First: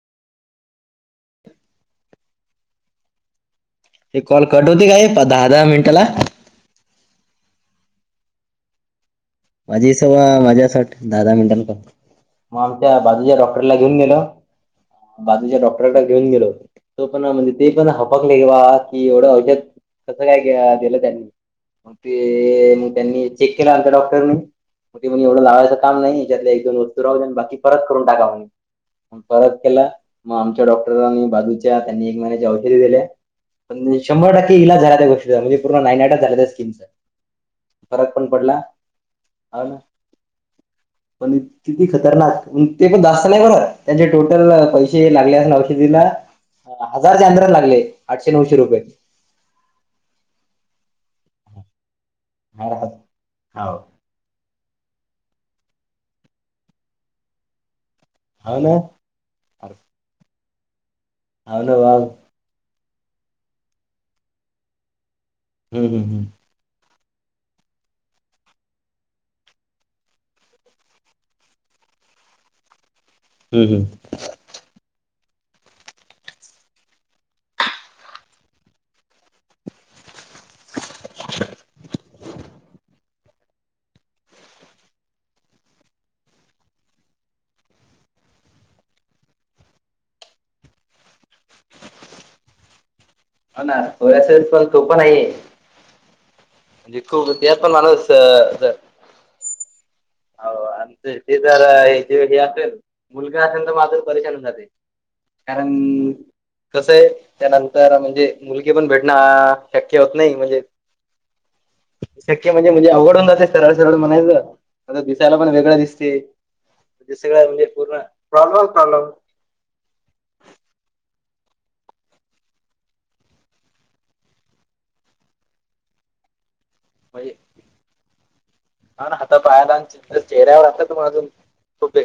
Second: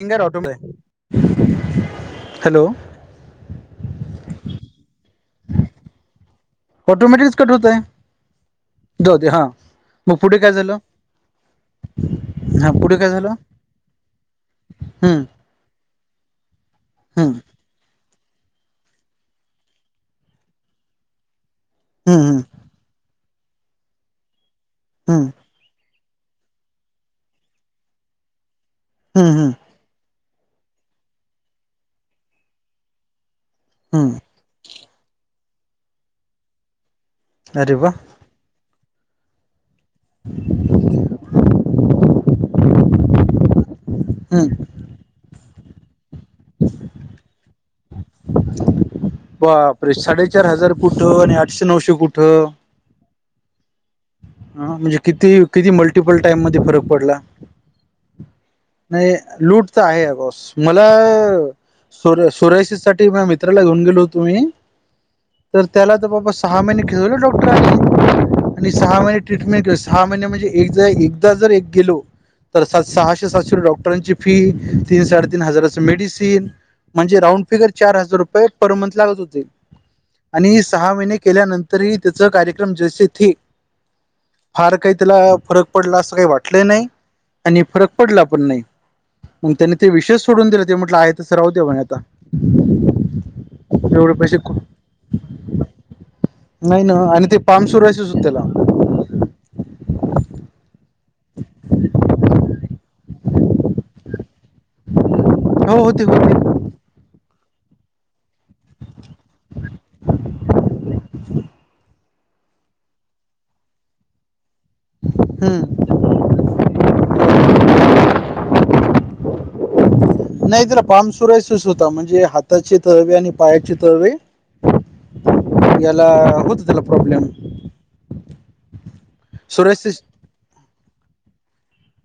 Single auto मिळेल hello ते call cut होती काय दहा दहा मिनिटाला ऑटोमॅटिकच कट होतय जाऊ दे हां माझी सवा माझ्यासाठी दहा दहा मिनिटांनी करतो म हा पुढे आमच्या काय झालं बाजूच्या डॉक्टरला घेऊन गेलो. हम्म बाजूच्या डॉक्टर ला घेऊन गेलो तो पण हम्म आ म्हणलीत ते पण हबकले की बा कि एवढं औषध कसं काय गिळा दिलं त्यांनी मग हम्म ते मग त्यांनी चेक केला आमच्या डॉक्टरनी ते म्हने हम्म एवढं लावायच काम नाही याच्यातल्या एक दोन वस्तू राहू द्या आणि बाकी परत करून टाका म्हणे हम्म हम्म परत केल म आमच्या डॉक्टरांनी बाजूच्या त्यांनी एक महिन्याच्या औषध दिले पण हम्म शंभर टक्के ते इलाज झाला त्या गोष्टीचा म्हणजे पूर्ण नाईनाटच झाल त्या स्कीमच अरे वा पण पडला हां ना पण किती खतरनाक ते पण जास्त नाही बघतं त्यांचे टोटल हम्म पैसे लागले औषधीला हजारच्या अन्दरच लागले आठशे नऊशे रुपय बापरे साडेचार हजार कुठं आणि आठशे नऊशे कुठं हाव हा म्हणजे किती किती मल्टिपल टाइममध्ये फरक पडला हा ना आहे लूट तर आहे बॉस मला हाव ना वा [inaudible] प्रोसेस साठी माया मित्राला घेऊन गेलो होतो मी तर हम्म त्याला हम्म तर हम्म बाबा सहा महिने खेळवल डॉक्टरनी आणि सहा महिने ट्रीटमेंट सहा महिने म्हणजे एकदा एकदा जर एक गेलो तर सहाशे सातशे हम्म हम्म डॉक्टरांची फी तीन साडेतीन हजाराचं मेडिसिन म्हणजे राऊंड फिगर चार हजार रुपये पर मंथ लागत होते आणि सहा महिने केल्यानंतरही त्याच कार्यक्रम जेसे थे फार काही त्याला फरक पडला असं काही वाटलंही नाही आणि फरक पडला पण नाही मग त्यान ते विषय सोडून दिला ते म्हटलं आहे तसं राहु दे म्हणे आता हो ना [inaudible] एवढे पण पैसे सोप नाही आहे नाही ना जे आणि खवल ते त्या पाम पण सुरायच माणूस होत त्याला हो असते ते जरा ह्याच हे असेल मुलगा असेल तर म अजून परेशान झाली कारण हो होते होते कसं आहे त्यानंतर म्हणजे मुलगी पण भेटणं शक्य होत नाही म्हणजे शक्य म्हणजे म्हणजे अवघड होऊन जाते, सरळ सरळ म्हणायचं. आता दिसायला पण वेगळं हम्म दिसते, ते सगळ म्हणजे पूर्ण प्रॉब्लेम प्रॉब्लेम नाही त्याला बाम [unintelligible] होता म्हणजे हाताची तळवे आणि पायाची तळवे ह्याला होत [unintelligible] म्हणजे हा ना हाता पायाला सुरायसिस आणि चेहऱ्यावर हात कसं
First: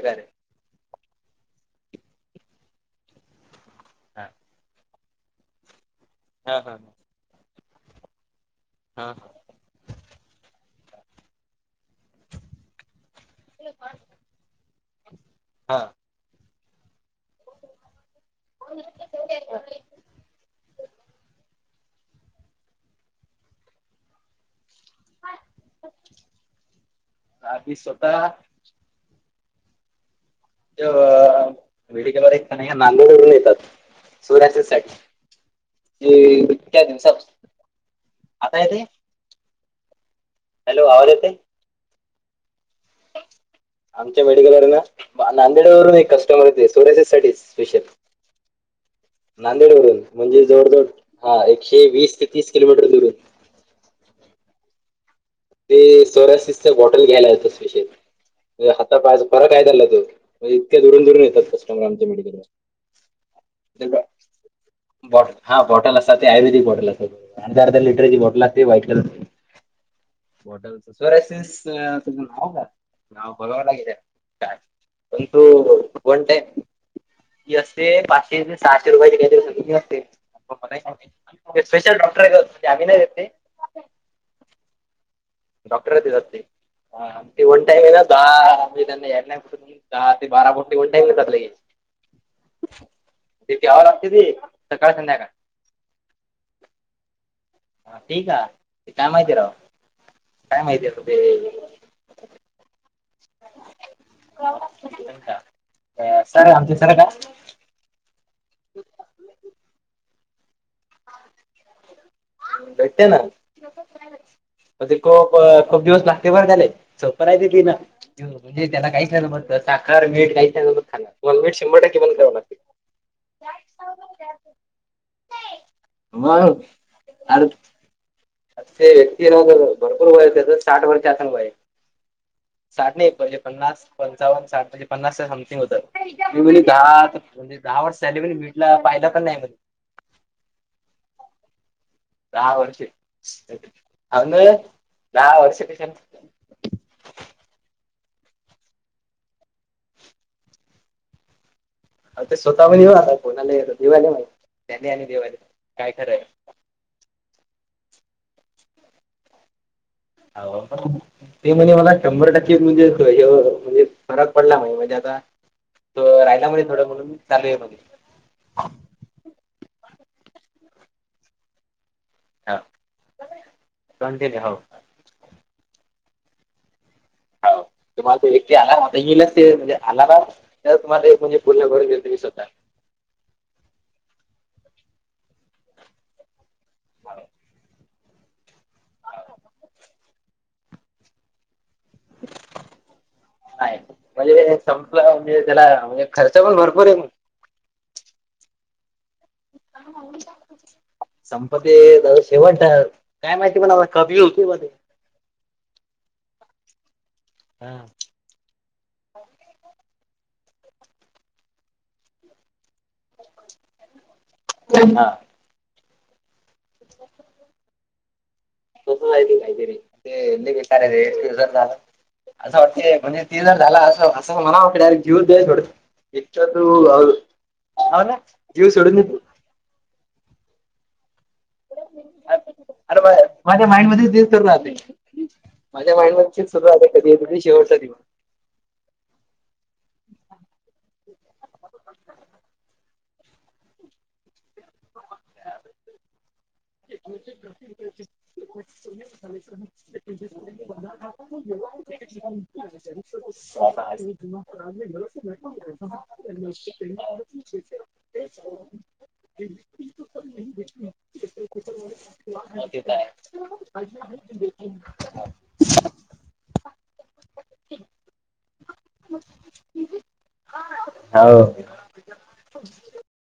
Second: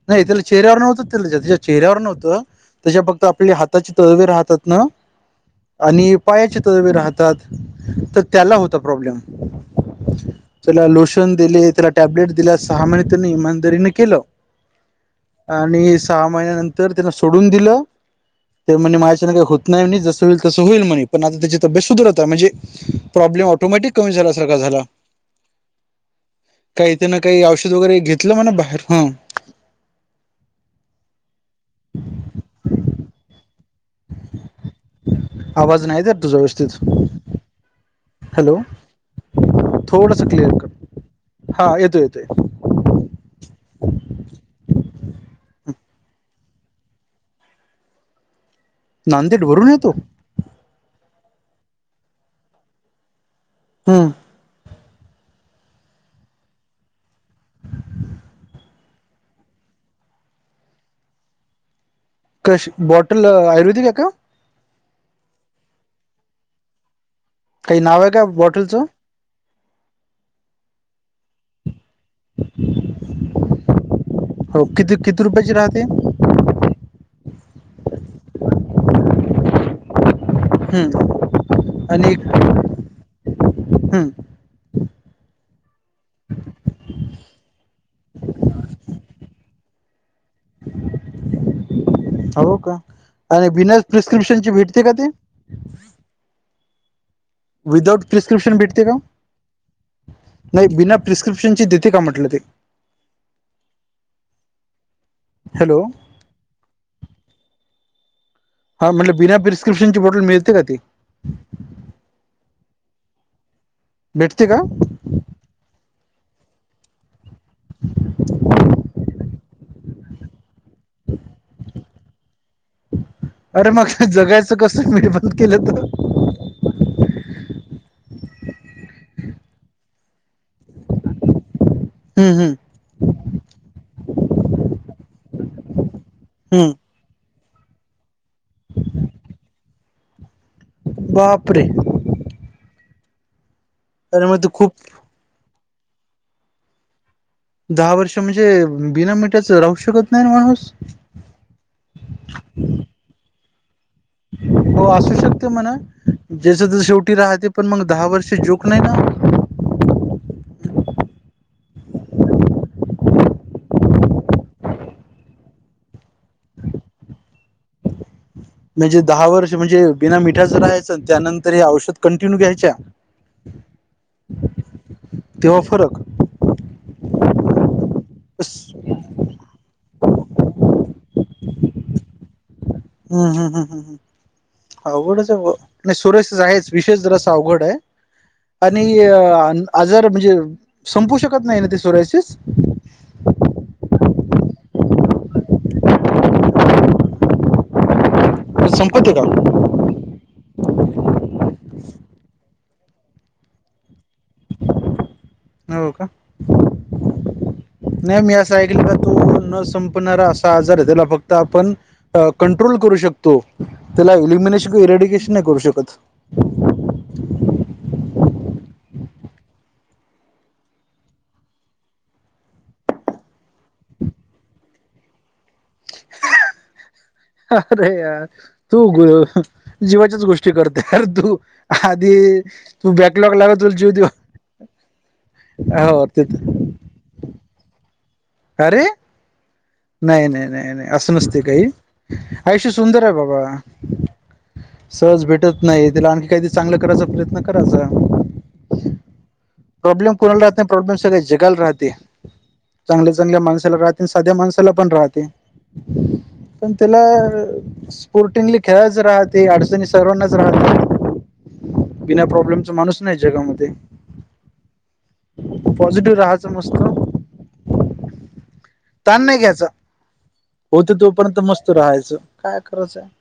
नाही तिला चेहऱ्यावर नव्हतं, ते तिझा तिझा चेहऱ्यावर नव्हतं, तिझा फक्त आपले हात त्याचे तळवे राहतात ना आणि हा पायाचे हा तळवे राहतात, तर त्याला होत. तो हा प्रॉब्लेम ये चला लोशन दिले, त्याला टॅब्लेट दिल्या, सहा महिने त्यांनी इमानदारीने केलं. हा आणि सहा महिन्यानंतर त्याला सोडून दिलं, ते म्हणे माझ्या ह्याचानं काही होत नाही, आणि जसं होईल तसं होईल म्हणे पण आता त्याची तब्येत सुधरत आहे म्हणजे प्रॉब्लेम ऑटोमॅटिक कमी झाल्या सारखा झाला. काही त्यानं काही औषध आम्ही वगैरे स्वतः घेतलं म्हणं बाहेर हं 'जे मेडिकल वाले आहेत की नाही नांदेड वरून येतात' सोरायसिससाठी. आवाज नाही येत तुझा होय मग व्यवस्थित त्या दिवसापासून हॅलो आता येतंय. थोडस क्लिअर कट आवाज येते हा येतोय येतोय. 'आमच्या मेडिकलवर ना नांदेड वरून एक कस्टमर येतोय', सोरायसिससाठी स्पेशल. नांदेड वरून म्हणजे जवळ जवळ हां एकशे वीस ते तीस किलोमीटर दूरून. हम्म ते सोरायसिसचं बॉटल घ्यायला येतात स्पेशली. ते हता पायचं फार काय झालेलं होतं, तरी इतक्या दुरून दुरून येतात कस्टमर आमचे मेडिकला कश बॉटल आयुर्वेदिक आहे का? 'बॉट हा बॉटल असतात, ते आयुर्वेदिक बॉटल असतात आणि ते अर्धा काही नाव आहे लिटरची का बॉटल असते, ' बॉटलचं white colour 'bottle psoriasis full form काय आहे, हां बघावं लागेल ते हो किती पण किती ते रुपयाची राहते वन टाईम ही असते पाचशे ते सहाशे रुपयाची काहीतरी फी असते. हम्म स्पेशल आणि डॉक्टर हायत ते आम्ही नाही देत ते हम्म डॉक्टरच देतात ते वन टाईम हे ना दहा [unintelligible] दहा ते बारा बोटी वन टाईम घेतात लगेच हो का आणि ते बिना प्यावं लागते ते प्रिस्क्रिप्शन ची भेटते का सकाळ ते? संध्याकाळ [unintelligible] विदाउट ठीक आहे प्रिस्क्रिप्शन भेटते ते का? काय माहिती राव काय नाही माहिती बिना आहे ते प्रिस्क्रिप्शनचे दे ते का म्हणटलं ते. [unintelligible] हॅलो अं सर आमचे सर का? हां म्हटलं बिना प्रिस्क्रप्शनची बॉटल मिळते का ती? भेटते ना. भेटते का? पण ते खूप खूप दिवस लागते बरं त्याले सोपं नाही ते ती ना म्हणजे त्याला काही चलं बघ साखर मीठ काही खायच नाही पण मीठ शंभर टक्के बंद करावं लागतं. अरे मग जगायचं कसं मीठ बंद केलं तर. मगं आर ते ते नव्हं तेज भरपूर वय आहे तेज साठ वर्षे असनं वय हम्म हम्म साठ नाही म्हणजे पहिले पन्नास पंचावन्न साठ म्हणजे पन्नास समथिंग होतं ती बोलली हम्म दहा दहा वर्ष त्याले पण भेटला फायदा पण नाही म्हणे बापरे! दहा वर्षे अरे अंग मग तू खूप दहा वर्ष कशाला? दहा वर्ष म्हणजे बिना मिठाचं राहू शकत नाही ना माणूस. अव ते स्वतःहून येऊ राहिलाय आता कोणाला येत देवाले माहिती त्याले आणि देवाले काय खरांय. जस तर शेवटी राहते पण मग दहा वर्ष जोक नाही ना. हो ते म्हणजे मला शंभर टक्के गुण येतोय म्हणजे फरक पडला म्हणे म्हणजे आता राहिला म्हणे थोडं म्हणून चालू आहे म्हणे. म्हणजे दहा वर्ष म्हणजे बिना मिठाचं राहायचं त्यानंतर हे औषध कंटिन्यू हा घ्यायच्या कंटिन्यू हाव तेव्हा फरक. हो तुम्हाला तो बस व्यक्ती आला ना आता येईलच ते म्हणजे आला ना त्या तुम्हाला एक म्हणजे फुल भरुन देतो मी स्वतः हा हा हा हा अवघडच आहे सोरायसिस आहेच विशयच जरासं अवघड आहे. आणि आजार म्हणजे संपू शकत नाही ना ते सोरायसिस आहे म्हणजे संपलं म्हणजे त्याला म्हणजे खर्चापण भरपूर आहे. संपतो का [unintelligible] संपते त्याच शेवट काय माहिती म्हणावं कमी बी होते म्हणे. हो का हा नाही मी असं ऐकलेला तो न संपणारा असा आजार आहे त्याला फक्त आपण कंट्रोल करू शकतो त्याला एल्युमिनेशन किवा इरेडिकेशन नाही करू शकत. [unintelligible] [inaudible] असं वाटते म्हणजे ते तिला झालं असं असं मला वाटंत कि जीवच द्यावा डायरेक्ट. [inaudible] अरे यार जीव तू सोडून दे ग जीवाच्याच गोष्टी करतो यार तू. आधी तू अरे बॅकलॉग लागला माझ्या तुला जीव माइंड दिऊ. मध्ये तेच सुरू राहते अ माझ्या हो माइंड ते मध्ये तेच सुरू राहते कधी येतो नाही शेवटचा दिवस. अरे नाही नाही नाही नाही असं नसते काही आयुष्य सुंदर आहे बाबा. सहज भेटत नाहि तिला आणखी काही तरी चांगल करायचा प्रयत्न करायचा. प्रॉब्लेम कोणाला राहत नाही प्रॉब्लेम सगळ्या जगाला राहते [unintelligible] चांगल्या चांगल्या माणसाला राहात साध्या माणस पण त्याला [inaudible] स्पोर्टिंगली खेळाचं राहते अडचणी सर्वांनाच राहनार [inaudible] जगामध्ये, पॉझिटिव्ह राहाच मस्त ताण नाही घ्यायचा होत तोपर्यंत हो मस्त राहायच काय करायच